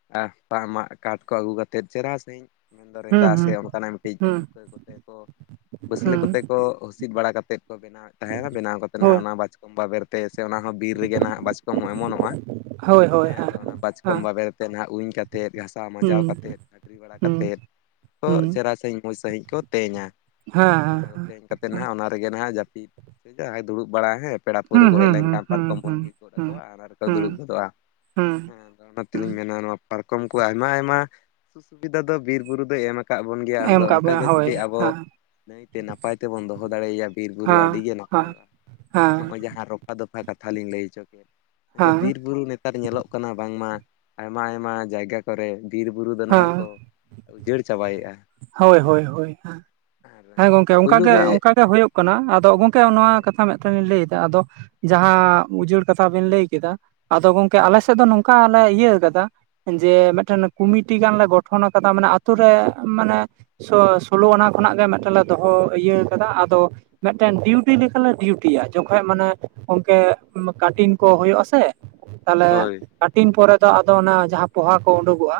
ᱥᱟᱜ ᱢᱟᱜ ᱠᱟᱴ ᱠᱚ ᱟᱹᱜᱩ ᱠᱟᱛᱮᱫ ᱪᱮᱨᱦᱟ ᱥᱟᱺᱦᱤᱡ ᱢᱮᱱᱫᱚ ᱨᱮᱸᱫᱟ ᱦᱩᱸ ᱥᱮ ᱦᱩᱸ ᱚᱱᱠᱟᱱᱟᱜ ᱢᱤᱫᱴᱤᱡ ᱦᱩᱸ ᱨᱩᱠᱟᱹ ᱠᱚᱛᱮ ᱠᱚ ᱵᱟᱹᱥᱞᱟᱹ ᱦᱩᱸ ᱠᱚᱛᱮ ᱠᱚ ᱦᱩᱥᱤᱫ ᱵᱟᱲᱟ ᱠᱟᱛᱮᱫ ᱠᱚ ᱵᱮᱱᱟᱣᱮᱫ ᱛᱟᱦᱮ, ᱵᱮᱱᱟᱣ ᱠᱟᱛᱮ ᱱᱟᱦᱟᱜ ᱦᱳᱭ ᱚᱱᱟ ᱵᱟᱡᱽ ᱠᱚᱢ ᱵᱟᱵᱮᱨᱛᱮ ᱥᱮ ᱚᱱᱟ ᱦᱚᱸ ᱵᱤᱨ ᱨᱮᱜᱮ ᱱᱟᱦᱟᱜ ᱵᱟᱪᱠᱚᱢ ᱦᱚᱸ ᱮᱢᱚᱱᱚᱜᱼᱟ ᱾ ᱦᱳᱭ ᱦᱳᱭ ᱦᱮᱸ ᱟᱫᱚ ᱚᱱᱟ ᱵᱟᱪᱠᱚᱢ ᱦᱮᱸ ᱵᱟᱵᱮᱨ ᱛᱮ ᱱᱟᱜ ᱩᱧ ᱠᱟᱛᱮᱫ ᱜᱷᱟᱥᱟᱣ ᱢᱟᱡᱟᱣ ᱦᱩᱸ ᱠᱟᱛᱮᱫ ᱩᱧ ᱵᱟᱲᱟ ᱦᱩᱸ ᱠᱟᱛᱮᱫ ᱠᱚ ᱦᱩᱸ ᱪᱮᱨᱦᱟ ᱥᱟᱺᱦᱤᱡ ᱢᱚᱡᱽ ᱥᱟᱹᱦᱤᱡ ᱠᱚ ᱛᱮᱧᱟ, ᱦᱮᱸ ᱾ ᱛᱮᱧ ᱠᱟᱛᱮᱫ ᱱᱟᱦᱟᱜ ᱚᱱᱟ ᱨᱮᱜᱮ ᱱᱟᱦᱟᱜ ᱡᱟᱹᱯᱤᱫ ᱡᱟᱦᱟᱸᱭ ᱫᱩᱲᱩᱵ ᱵᱟᱲᱟᱭ ᱦᱮᱸ ᱯᱮᱲᱟ ᱯᱟᱹᱲᱦᱟᱹ ᱠᱚ ᱦᱮᱡ ᱦᱩᱸ ᱦᱩᱸ ᱞᱮᱱᱠᱷᱟᱱ ᱯᱟᱨᱠᱚᱢ ᱦᱩᱸ ᱵᱚᱱ ᱦᱩᱸ ᱵᱮᱞ ᱜᱚᱫ ᱦᱩᱸ ᱟᱠᱚᱣᱟ ᱚᱱᱟ ᱨᱮᱠᱚ ᱦᱩᱸ ᱦᱩᱸ ᱫᱩᱲᱩᱵ ᱦᱩᱸ ᱜᱚᱫᱚᱜᱼᱟ ᱾ ᱦᱩᱸ ᱦᱮᱸ ᱚᱱᱟ ᱛᱮᱞᱤᱧ ᱢᱮᱱᱟ ᱱᱚᱣᱟ ᱯᱟᱨᱠᱚᱢ ᱠᱚ ᱟᱭᱢᱟ ᱟᱭᱢᱟ ᱥᱩ ᱥᱩᱵᱤᱫᱷᱟ ᱫᱚ ᱵᱤᱨ ᱵᱩᱨᱩ ᱫᱚᱭ ᱮᱢ ᱟ ᱠᱟᱜ ᱵᱚᱱ ᱜᱮᱭᱟ, ᱟᱫᱚ ᱮᱢ ᱠᱟᱜ ᱵᱚᱱᱟ ᱚᱱᱠᱟᱜᱮ ᱦᱳᱭ ᱡᱩᱫᱤ ᱟᱵᱚ ᱦᱮᱸ ᱱᱟᱹᱭᱛᱮ ᱱᱟᱯᱟᱭ ᱛᱮᱵᱚᱱ ᱫᱚᱦᱚ ᱫᱟᱲᱮᱭᱟᱭᱟ ᱵᱤᱨᱼᱵᱩᱨᱩ ᱦᱮᱸ ᱟᱹᱰᱤᱜᱮ ᱦᱮᱸ ᱱᱟᱯᱟᱭᱚᱜᱼᱟ, ᱢᱮᱱᱫᱚ ᱦᱮᱸ ᱱᱚᱜᱼᱚᱭ ᱡᱟᱦᱟᱸ ᱨᱚ ᱯᱷᱟ ᱫᱚᱯᱷᱟ ᱠᱟᱛᱷᱟ ᱞᱤᱧ ᱞᱟᱹᱭ ᱦᱚᱪᱚ ᱠᱮᱫ ᱢᱮᱱ ᱫᱚ ᱦᱮᱸ ᱵᱤᱨ ᱵᱩᱨᱩ ᱱᱮᱛ ᱛᱟᱨ ᱧᱮᱞᱚᱜ ᱠᱟᱱᱟ ᱵᱟᱝᱢᱟ ᱟᱭᱢᱟ ᱟᱭᱢᱟ ᱡᱟᱭᱜᱟ ᱠᱚᱨᱮ ᱵᱤᱨ ᱵᱩᱨᱩ ᱫᱚ ᱱᱟᱦᱟᱜ ᱦᱮᱸ ᱠᱚ ᱩᱡᱟᱹᱲ ᱪᱟᱵᱟᱭᱮᱜᱼᱟ ᱾ ᱦᱳᱭ ᱦᱳᱭ ᱦᱳᱭ, ᱦᱮᱸ ᱜᱚᱝᱠᱮ ᱯᱳᱭᱞᱳ ᱚᱝᱠᱟᱜᱮ ᱨᱮ ᱚᱝᱠᱟ ᱜᱮ ᱦᱳᱭᱳᱜ ᱠᱟᱱᱟ, ᱟᱫᱚ ᱜᱚᱝᱠᱮ ᱱᱚᱣᱟ ᱦᱳᱭ ᱠᱟᱛᱷᱟ ᱢᱮᱫᱴᱟᱱ ᱞᱤᱧ ᱞᱟᱹᱭᱫᱟ ᱟᱫᱚ ᱡᱟᱦᱟᱸ ᱩᱡᱟᱹᱲ ᱠᱟᱛᱷᱟ ᱵᱮᱱ ᱞᱟᱹᱭ ᱠᱮᱫᱟ, ᱟᱫᱚ ᱜᱚᱝᱠᱮ ᱟᱞᱮᱥᱮᱫ ᱫᱚ ᱱᱚᱝ ᱠᱟ ᱞᱮ ᱤᱭᱟᱹ ᱟᱠᱟᱫᱟ, ᱡᱮ ᱢᱤᱫᱴᱮᱱ ᱠᱚᱢᱤᱴᱤ ᱜᱟᱱ ᱞᱮ ᱜᱚᱴᱷᱚᱱ ᱟᱠᱟᱫᱟ ᱢᱟᱱᱮ ᱟᱛᱳ ᱨᱮ ᱢᱟᱱᱮ ᱥᱳ-ᱥᱳᱞᱳ ᱟᱱᱟ ᱠᱷᱚᱱᱟᱜ ᱜᱮ ᱢᱤᱫᱴᱮᱱ ᱞᱮ ᱫᱚᱦᱚ ᱤᱭᱟᱹ ᱠᱟᱫᱟ, ᱟᱫᱚ ᱢᱤᱫᱴᱮᱱ ᱰᱤᱭᱩᱴᱤ ᱞᱮᱠᱟᱞᱮ ᱰᱤᱭᱩᱴᱤᱭᱟ ᱡᱚᱠᱷᱚᱡ ᱢᱟᱱᱮ ᱜᱚᱝᱠᱮ ᱠᱤᱝᱵᱟ ᱠᱟᱴᱤᱱ ᱠᱚ ᱦᱳᱭᱳᱜᱼᱟ ᱥᱮ! ᱛᱟᱦᱞᱮ ᱦᱳᱭ ᱠᱟᱴᱤᱱ ᱯᱚᱨᱮ ᱫᱚ ᱟᱫᱚ ᱚᱱᱟ ᱡᱟᱦᱟᱸ ᱯᱚᱦᱟ ᱠᱚ ᱚᱰᱳᱠᱚᱜᱼᱟ,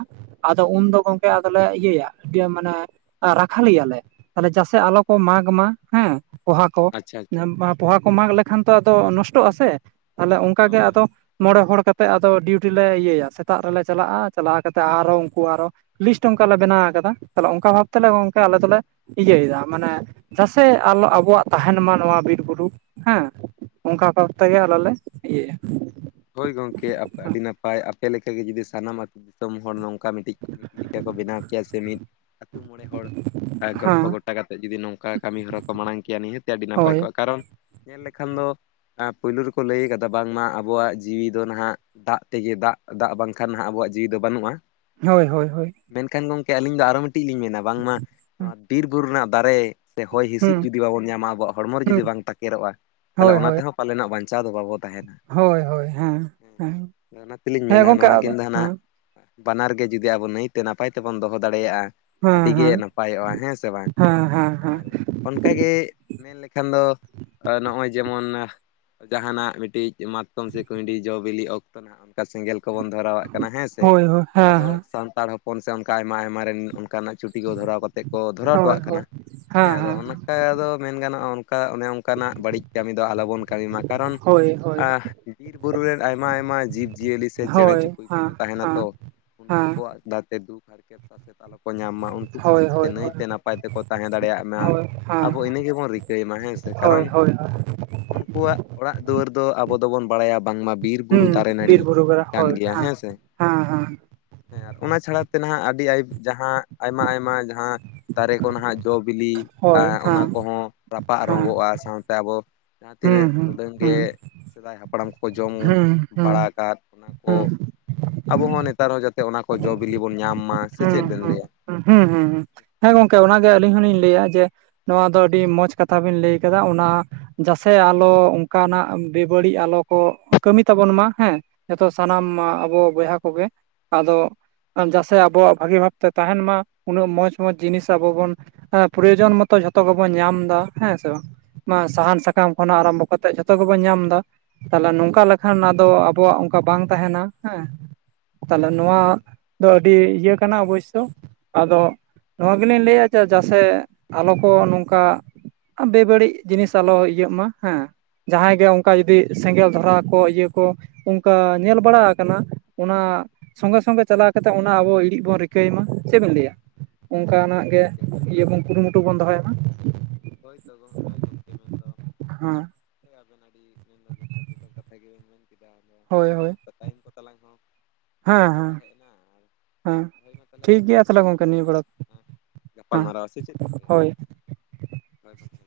ᱟᱫᱚ ᱩᱱᱫᱚ ᱜᱚᱝᱠᱮ ᱟᱫᱚᱞᱮ ᱤᱭᱟᱹᱭᱟ ᱤᱭᱟᱹ ᱢᱟᱱᱮ ᱨᱟᱠᱷᱟ ᱞᱮᱤᱭᱟ. ᱞᱮ, ᱛᱟᱞᱦᱮ ᱡᱟᱥᱮ ᱟᱞᱚ ᱠᱚ ᱢᱟᱜᱽ ᱢᱟ ᱦᱮᱸ ᱯᱚᱦᱟ ᱠᱚ ᱟᱪᱪᱷᱟ ᱟᱪᱪᱷᱟ ᱯᱚᱦᱟ ᱠᱚ ᱢᱟᱜᱽ ᱞᱮᱠᱷᱟᱱ ᱛᱚ ᱟᱫᱚ ᱱᱚᱥᱴᱚᱜᱼᱟ ᱥᱮ ᱛᱟᱦᱚᱞᱮ ᱚᱝᱠᱟᱜᱮ ᱦᱳᱭ ᱟᱫᱚ ᱢᱚᱬᱮ ᱦᱚᱲ ᱠᱟᱛᱮᱜ ᱟᱫᱚ ᱰᱤᱭᱩᱴᱤ ᱞᱮ ᱤᱭᱟᱹᱭᱟ, ᱥᱮᱛᱟᱜ ᱨᱮᱞᱮ ᱪᱟᱞᱟᱜᱼᱟ ᱪᱟᱞᱟᱣ ᱠᱟᱛᱮ ᱟᱨᱚ ᱩᱱᱠᱩ ᱟᱨᱚ ᱞᱤᱥᱴ ᱚᱝᱠᱟ ᱞᱮ ᱵᱮᱱᱟᱣ ᱠᱟᱫᱟ ᱛᱟᱦᱚᱞᱮ ᱚᱝᱠᱟ ᱵᱷᱟᱵ ᱛᱮᱞᱮ ᱜᱚᱝᱠᱮ ᱟᱞᱮ ᱫᱚᱞᱮ ᱤᱭᱟᱹᱭᱮᱫᱟ, ᱢᱟᱱᱮ ᱡᱟᱥᱮ ᱟᱞᱚ ᱟᱵᱚᱣᱟᱜ ᱛᱟᱦᱮᱱ ᱢᱟ ᱱᱚᱣᱟ ᱵᱤᱨ-ᱵᱩᱨᱩ ᱦᱮᱸ ᱾ ᱚᱝᱠᱟ ᱵᱷᱟᱵᱽ ᱛᱮᱜᱮ ᱟᱞᱮ ᱞᱮ ᱤᱭᱟᱹᱭᱟ ᱾ ᱦᱳᱭ ᱜᱚᱝᱠᱮ ᱟᱯᱮ ᱟᱹᱰᱤ ᱱᱟᱯᱟᱭ, ᱟᱯᱮ ᱞᱮᱠᱟᱜᱮ ᱡᱩᱫᱤ ᱥᱟᱱᱟᱢ ᱟᱛᱚ ᱫᱤᱥᱚᱢ ᱦᱚᱲ ᱱᱚᱝᱠᱟ ᱢᱤᱫᱴᱤᱡ ᱴᱤᱠᱟ ᱠᱚ ᱵᱮᱱᱟᱣ ᱠᱮᱭᱟ ᱥᱮ ᱢᱤᱫ ᱟᱹᱛᱩ ᱢᱚᱬᱮ ᱦᱚᱲ ᱟᱨ ᱦᱮᱸ ᱜᱚᱞᱯᱷᱚ ᱜᱚᱴᱟ ᱠᱟᱛᱮᱫ ᱡᱩᱫᱤ ᱱᱚᱝᱠᱟ ᱠᱟᱹᱢᱤ ᱦᱚᱨᱟ ᱠᱚ ᱢᱟᱲᱟᱝ ᱠᱮᱭᱟ ᱱᱤᱦᱟᱹᱛᱤ ᱟᱹᱰᱤ ᱱᱟᱯᱟᱭ ᱦᱳᱭ ᱠᱚᱜᱼᱟ ᱾ ᱠᱟᱨᱚᱱ ᱧᱮᱞ ᱞᱮᱠᱷᱟᱱ ᱫᱚ ᱟᱸ ᱯᱩᱭᱞᱩ ᱨᱮᱠᱚ ᱞᱟᱹᱭ ᱠᱟᱫᱟ ᱵᱟᱝᱢᱟ ᱟᱵᱚᱣᱟᱜ ᱡᱤᱣᱤ ᱫᱚ ᱱᱟᱦᱟᱜ ᱫᱟᱜ ᱛᱮᱜᱮ ᱫᱟᱜ ᱫᱟᱜ ᱵᱟᱝᱠᱷᱟᱱ ᱱᱟᱦᱟᱜ ᱟᱵᱚᱣᱟᱜ ᱡᱤᱣᱤ ᱫᱚ ᱵᱟᱹᱱᱩᱜᱼᱟ ᱾ ᱦᱳᱭ ᱦᱳᱭ ᱦᱳᱭ ᱾ ᱢᱮᱱᱠᱷᱟᱱ ᱜᱚᱝᱠᱮ ᱟᱹᱞᱤᱧ ᱫᱚ ᱟᱨᱚ ᱢᱤᱫᱴᱤᱡ ᱞᱤᱧ ᱢᱮᱱᱟ, ᱵᱟᱝᱢᱟ ᱱᱚᱣᱟ ᱵᱤᱨ ᱵᱩᱨᱩ ᱨᱮᱱᱟᱜ ᱫᱟᱨᱮ ᱥᱮ ᱦᱚᱭ ᱦᱤᱸᱥᱤᱫ ᱦᱩᱸ ᱡᱩᱫᱤ ᱵᱟᱵᱚᱱ ᱧᱟᱢᱟ ᱟᱵᱚᱣᱟᱜ ᱦᱚᱲᱢᱚ ᱨᱮ ᱡᱩᱫᱤ ᱵᱟᱝ ᱛᱟᱠᱮᱨᱚᱜᱼᱟ, ᱛᱟᱦᱚᱞᱮ ᱦᱳᱭ ᱚᱱᱟ ᱦᱳᱭ ᱛᱮᱦᱚᱸ ᱯᱟᱞᱮᱱᱟᱜ ᱵᱟᱧᱪᱟᱣ ᱫᱚ ᱵᱟᱵᱚ ᱛᱟᱦᱮᱱᱟ! ᱦᱳᱭ ᱦᱳᱭ ᱦᱮᱸ᱾ ᱦᱮᱸ ᱚᱱᱟ ᱛᱮᱞᱤᱧ ᱦᱮᱸ ᱢᱮᱱᱟ ᱜᱚᱝᱠᱮ ᱱᱚᱣᱟ ᱠᱤᱱ ᱟᱫᱚ ᱫᱚ ᱱᱟᱜ᱾ ᱦᱮᱸ ᱵᱟᱱᱟᱨ ᱜᱮ ᱡᱩᱫᱤ ᱟᱵᱚ ᱱᱟᱹᱭᱛᱮ ᱱᱟᱯᱟᱭ ᱛᱮᱵᱚᱱ ᱫᱚᱦᱚ ᱫᱟᱲᱮᱭᱟᱜ-ᱟ᱾ ᱦᱮᱸ ᱟᱰᱤᱜᱮ ᱦᱮᱸ ᱱᱟᱯᱟᱭᱚᱜ-ᱟ ᱦᱮᱸ ᱥᱮ ᱵᱟᱝ ᱦᱮᱸ ᱦᱮᱸ ᱦᱮᱸ ᱟᱨ᱾ ᱚᱱᱠᱟᱜᱮ ᱢᱮᱱ ᱞᱮᱠᱷᱟᱱ ᱫᱚ ᱱᱚᱜ-ᱚᱭ ᱡᱮᱢᱚᱱ ᱡᱟᱸᱦᱟᱱᱟᱜ ᱢᱤᱴᱤᱡ᱾ ᱢᱟᱛᱚᱠᱚᱢ ᱥᱮ᱾ ᱠᱩᱸᱭᱰᱤ ᱡᱚ ᱵᱤᱞᱤ ᱚᱠᱛᱚ ᱱᱷᱟᱜ ᱚᱱᱠᱟ ᱥᱮᱸᱜᱮᱞ ᱠᱚᱵᱚᱱ ᱫᱷᱚᱨᱟᱣᱟᱜ ᱠᱟᱱᱟ ᱦᱮᱸ ᱥᱮ ᱦᱳᱭ ᱦᱳᱭ ᱦᱮᱸ ᱟᱵᱚ ᱦᱮᱸ ᱥᱟᱱᱛᱟᱲ ᱦᱚᱯ ᱦᱚᱯᱚᱱ ᱥᱮ ᱚᱱᱠᱟ ᱟᱭᱢᱟ ᱟᱭᱢᱟᱮᱱ ᱦᱚᱯᱚᱱ ᱥᱮ ᱚᱱᱠᱟ ᱠᱚᱱ ᱥᱮ ᱚᱱᱠᱟ ᱟᱭᱢᱟ ᱟᱭᱢᱟ ᱨᱮᱱ ᱚᱱᱠᱟᱱᱟᱜ ᱪᱩᱴᱤ ᱠᱚ ᱫᱷᱚᱨᱟᱣ ᱠᱟᱛᱮᱜ ᱠᱚ ᱫᱷᱚᱨᱟᱣ ᱦᱚᱴᱚᱣᱟᱜ ᱠᱟᱱᱟ ᱦᱮᱸ ᱟᱫᱚ ᱚᱱᱟ᱾ ᱮᱸ ᱟᱫᱚ ᱢᱮᱱ ᱜᱟᱱᱚᱜ-ᱟ ᱚᱱ ᱠᱟ ᱚᱱᱮ ᱚᱱᱠᱟᱱᱟᱜ ᱵᱟᱲᱤᱡ ᱠᱟᱢᱤ ᱫᱚ ᱟᱞᱚᱵᱚᱱ ᱠᱟᱢᱤ ᱢᱟ ᱠᱟᱨᱚᱱ ᱦᱳᱭ ᱦᱳᱭ ᱟᱸ ᱵᱤᱨ ᱵᱩᱨᱩ ᱨᱮᱱ ᱟᱭᱢᱟ ᱟᱭᱢᱟ ᱡᱤᱵᱽ ᱡᱤᱭᱟᱹᱞᱤ ᱥᱮ ᱪᱮᱸᱬᱮ ᱦᱳᱭ ᱦᱮᱸ ᱪᱩᱯᱲᱩᱡ ᱠᱚᱠᱚ ᱛᱟᱦᱮᱱᱟ ᱛᱚ ᱦᱮᱸ ᱩᱱᱠᱩ ᱦᱮᱸ ᱠᱚᱣᱟᱜ᱾ ᱟᱜ ᱡᱟ-ᱛᱮ ᱫᱩᱠᱷ ᱦᱟᱨᱠᱮᱛ᱾ ᱥᱟᱥᱮᱛ ᱟᱞᱚ ᱠᱚ ᱧᱟᱢ ᱢᱟ ᱩᱱᱠᱩ ᱠᱚᱦᱚ ᱦᱳᱭ ᱡᱟᱛᱮ ᱦᱳᱭ ᱦᱳᱭ ᱱᱟᱹᱭᱛᱮ ᱱᱟᱯᱟᱭ ᱛᱮᱠᱚ ᱛᱟᱸᱦᱮ ᱫᱟᱲᱮᱭᱟᱜ ᱢᱟ᱾ ᱦᱳᱭ ᱦᱮᱸ ᱟᱵᱚ ᱤᱱᱟᱹ ᱜᱮᱵᱚᱱ ᱨᱤᱠᱟᱹᱭ ᱢᱟ ᱦᱮᱸ ᱥᱮ ᱠᱟᱨᱚᱱ᱾ ᱦᱳᱭ ᱦᱳᱭ ᱩᱱᱠᱩᱣᱟᱜ ᱚᱲᱟᱜ ᱫᱩᱣᱟᱹᱨ ᱫᱚ ᱟᱵᱚ ᱫᱚᱵᱚᱱ᱾ ᱭᱟ ᱵᱟᱝᱢᱟ ᱵᱤᱨ ᱵᱩᱨᱩ ᱦᱩᱸ ᱫᱟᱨᱮ ᱵᱤᱨ ᱱᱟᱹᱲᱤ ᱵᱩᱨᱩ ᱠᱚᱨᱮ ᱠᱟᱱ ᱦᱳᱭ ᱜᱮᱭᱟ ᱦᱮᱸ ᱥᱮ᱾ ᱦᱮᱸ ᱦᱮᱸ ᱦᱮᱸ ᱟᱨ ᱚᱱᱟ ᱪᱷᱟᱲᱟ ᱛᱮ ᱱᱷᱟᱜ ᱟᱰᱤ ᱟᱭ ᱡᱟᱸᱦᱟ ᱟᱭᱢᱟ ᱟᱭᱢᱟ ᱡᱟᱸᱦᱟ᱾ ᱫᱟᱨᱮ ᱠᱚ ᱱᱟᱦᱟᱜ ᱡᱚ ᱵᱤᱞᱤ ᱦᱳᱭ ᱟᱨ ᱚᱱᱟ ᱦᱮᱸ ᱠᱚᱦᱚᱸ ᱨᱟᱯᱟᱜ ᱦᱮᱸ ᱨᱚᱸᱜᱚᱜ-ᱟ ᱥᱟᱶᱛᱮ ᱟᱵᱚ᱾ ᱡᱟᱸᱦᱟ ᱛᱤᱱᱟᱹᱜ ᱦᱩᱸ ᱩᱰᱟᱹᱝ ᱜᱮ ᱦᱩᱸ ᱥᱮᱫᱟᱭ ᱦᱟᱯᱲᱟᱢ ᱠᱚ᱾ ᱠᱚ ᱡᱚᱢ ᱦᱩᱸ ᱦᱩᱸ ᱵᱟᱲᱟ ᱦᱩᱸ ᱠᱟᱫ ᱚᱱᱟ ᱠᱚ᱾ ᱦᱩᱸ ᱟᱵᱚ ᱦᱚᱸ ᱱᱮᱛᱟᱨ ᱦᱚᱸ ᱡᱟᱛᱮ ᱚᱱᱟ ᱠᱚ ᱡᱚ ᱵᱤᱞᱤ ᱵᱚᱱ ᱧᱟᱢ ᱢᱟ ᱥᱮ ᱦᱩᱸ ᱪᱮᱫ ᱵᱮᱱ ᱦᱩᱸ ᱞᱟᱹᱭᱟ᱾ ᱦᱩᱸ ᱦᱩᱸ ᱦᱩᱸ ᱦᱮᱸ ᱜᱚᱝᱠᱮ ᱚᱱᱟᱜᱮ ᱟᱹᱞᱤᱧ ᱦᱚᱞᱤᱧ ᱞᱟᱹᱭᱟ ᱡᱮ᱾ ᱱᱚᱣᱟ ᱫᱚ ᱟᱹᱰᱤ ᱢᱚᱡᱽ ᱠᱟᱛᱷᱟ ᱵᱤᱱ ᱞᱟᱹᱭ ᱠᱟᱫᱟ ᱚᱱᱟ᱾ ᱡᱟᱥᱮ ᱟᱞᱚ ᱚᱝᱠᱟᱱᱟᱜ ᱵᱮᱵᱟᱹᱲᱤᱜ ᱟᱞᱚ᱾ ᱠᱚ ᱠᱟᱹᱢᱤ ᱛᱟᱵᱚᱱ ᱢᱟ ᱦᱮᱸ ᱡᱷᱚᱛᱚ ᱥᱟᱱᱟᱢ ᱟᱵᱚ ᱵᱚᱭᱦᱟ ᱠᱚᱜᱮ ᱟᱫᱚ᱾ ᱡᱟᱥᱮ ᱟᱵᱚᱣᱟᱜ ᱵᱷᱟᱜᱤ ᱵᱷᱟᱵᱛᱮ ᱛᱟᱦᱮᱱ ᱢᱟ ᱩᱱᱟᱹᱜ ᱢᱚᱡᱽ ᱢᱚᱡᱽ ᱡᱤᱱᱤᱥ ᱟᱵᱚ ᱵᱚᱱ᱾ ᱮᱸ ᱯᱨᱚᱭᱳᱡᱚᱱ ᱢᱚᱛᱚ ᱡᱷᱚᱛᱚ ᱜᱮᱵᱚᱱ ᱧᱟᱢ ᱫᱟ ᱦᱮᱸ ᱥᱮ ᱵᱟᱝ᱾ ᱢᱟ ᱥᱟᱦᱟᱱ ᱥᱟᱠᱟᱢ ᱠᱷᱚᱱᱟᱜ ᱟᱨᱟᱢᱵᱚ ᱠᱟᱛᱮᱜ ᱡᱷᱚᱛᱚ ᱜᱮᱵᱚᱱ ᱧᱟᱢ ᱫᱟ᱾ ᱛᱟᱦᱞᱮ ᱱᱚᱝᱠᱟ ᱞᱮᱠᱷᱟᱱ ᱟᱫᱚ ᱟᱵᱚᱣᱟᱜ ᱚᱱᱠᱟ ᱵᱟᱝ ᱛᱟᱦᱮᱱᱟ ᱦᱮᱸ᱾ ᱛᱟᱦᱞᱮ ᱱᱚᱣᱟ ᱫᱚ ᱟᱹᱰᱤ ᱤᱭᱟᱹ ᱠᱟᱱᱟ ᱚᱵᱳᱭᱥᱚ ᱟᱫᱚ᱾ ᱱᱚᱣᱟ ᱜᱮᱞᱤᱧ ᱞᱟᱹᱭᱟ ᱡᱮ ᱡᱟᱥᱮ ᱟᱞᱚ ᱠᱚ ᱱᱚᱝᱠᱟ᱾ ᱵᱮᱵᱟᱹᱲᱤᱡ ᱡᱤᱱᱤᱥ ᱟᱞᱚ ᱤᱭᱟᱹᱜ ᱢᱟ ᱦᱮᱸ ᱡᱟᱸᱦᱟᱭ ᱜᱮ ᱚᱱᱠᱟ᱾ ᱫᱤ ᱥᱮᱸᱜᱮᱞ ᱫᱷᱚᱨᱟᱣ ᱠᱚ ᱤᱭᱟᱹ ᱠᱚ ᱚᱱᱠᱟ ᱧᱮᱞ ᱵᱟᱲᱟ ᱟᱠᱟᱱᱟ ᱚᱱᱟ᱾ ᱥᱚᱸᱜᱮ ᱥᱚᱸᱜᱮ ᱪᱟᱞᱟᱣ ᱠᱟᱛᱮᱜ ᱚᱱᱟ ᱟᱵᱚ ᱤᱬᱤᱜ ᱵᱚᱱ ᱨᱤᱠᱟᱹᱭ ᱢᱟ ᱪᱮᱜ ᱵᱮᱱ ᱞᱟᱹᱭᱟ᱾ ᱚᱱᱠᱟᱱᱟᱜ ᱦᱳᱭ ᱜᱮ ᱜᱚᱢᱠᱮ ᱤᱭᱟᱹ ᱦᱳᱭᱛᱚ ᱵᱚᱱ ᱠᱩᱨᱩᱢᱩᱴᱩ ᱵᱚᱱ ᱫᱚᱦᱚᱭ ᱢᱟ᱾ ᱦᱳᱭ ᱛᱚ ᱜᱚᱢ ᱦᱳᱭ ᱜᱚᱢᱠᱮ ᱢᱮᱱᱫᱚ ᱦᱮᱸ ᱟᱵᱮᱱ ᱟᱹᱰᱤ᱾ ᱢᱮᱱ ᱫᱚ ᱡᱚᱛᱷᱟᱛ ᱡᱚᱛᱷᱟᱛ ᱠᱟᱛᱷᱟ ᱜᱮᱵᱮᱱ ᱢᱮᱱ ᱠᱮᱫᱟ ᱟᱫᱚ᱾ ᱦᱳᱭ ᱦᱚᱸ ᱦᱳᱭ᱾ ᱢᱟ ᱴᱟᱭᱤᱢ ᱠᱚ ᱛᱟᱞᱟᱝ ᱦᱚᱸ ᱯᱨᱟᱭ ᱦᱮᱸ ᱪᱟᱵᱟ ᱦᱮᱸ ᱦᱮᱡ ᱮᱱᱟ ᱟᱨ᱾ ᱦᱮᱸ ᱦᱳᱭ ᱢᱟ ᱛᱟᱦᱞᱮ ᱴᱷᱤᱠ ᱜᱮᱭᱟ ᱛᱟᱦᱚᱞᱮ ᱫᱩᱯᱨᱟᱭ ᱜᱚᱢᱠᱮ ᱛᱤᱥ ᱱᱤᱭᱟᱹ ᱠᱚᱛᱮᱞᱟᱝ ᱵᱮᱲᱟ ᱫᱚ ᱮᱸ ᱦᱮᱸ ᱜᱟᱯᱟᱞᱢᱟᱨᱟᱣᱟ ᱥᱮ ᱪᱮᱫ ᱵᱮᱱ ᱞᱟᱹᱭᱟ᱾ ᱦᱳᱭ ᱦᱳᱭ ᱜᱚᱢᱠᱮ᱾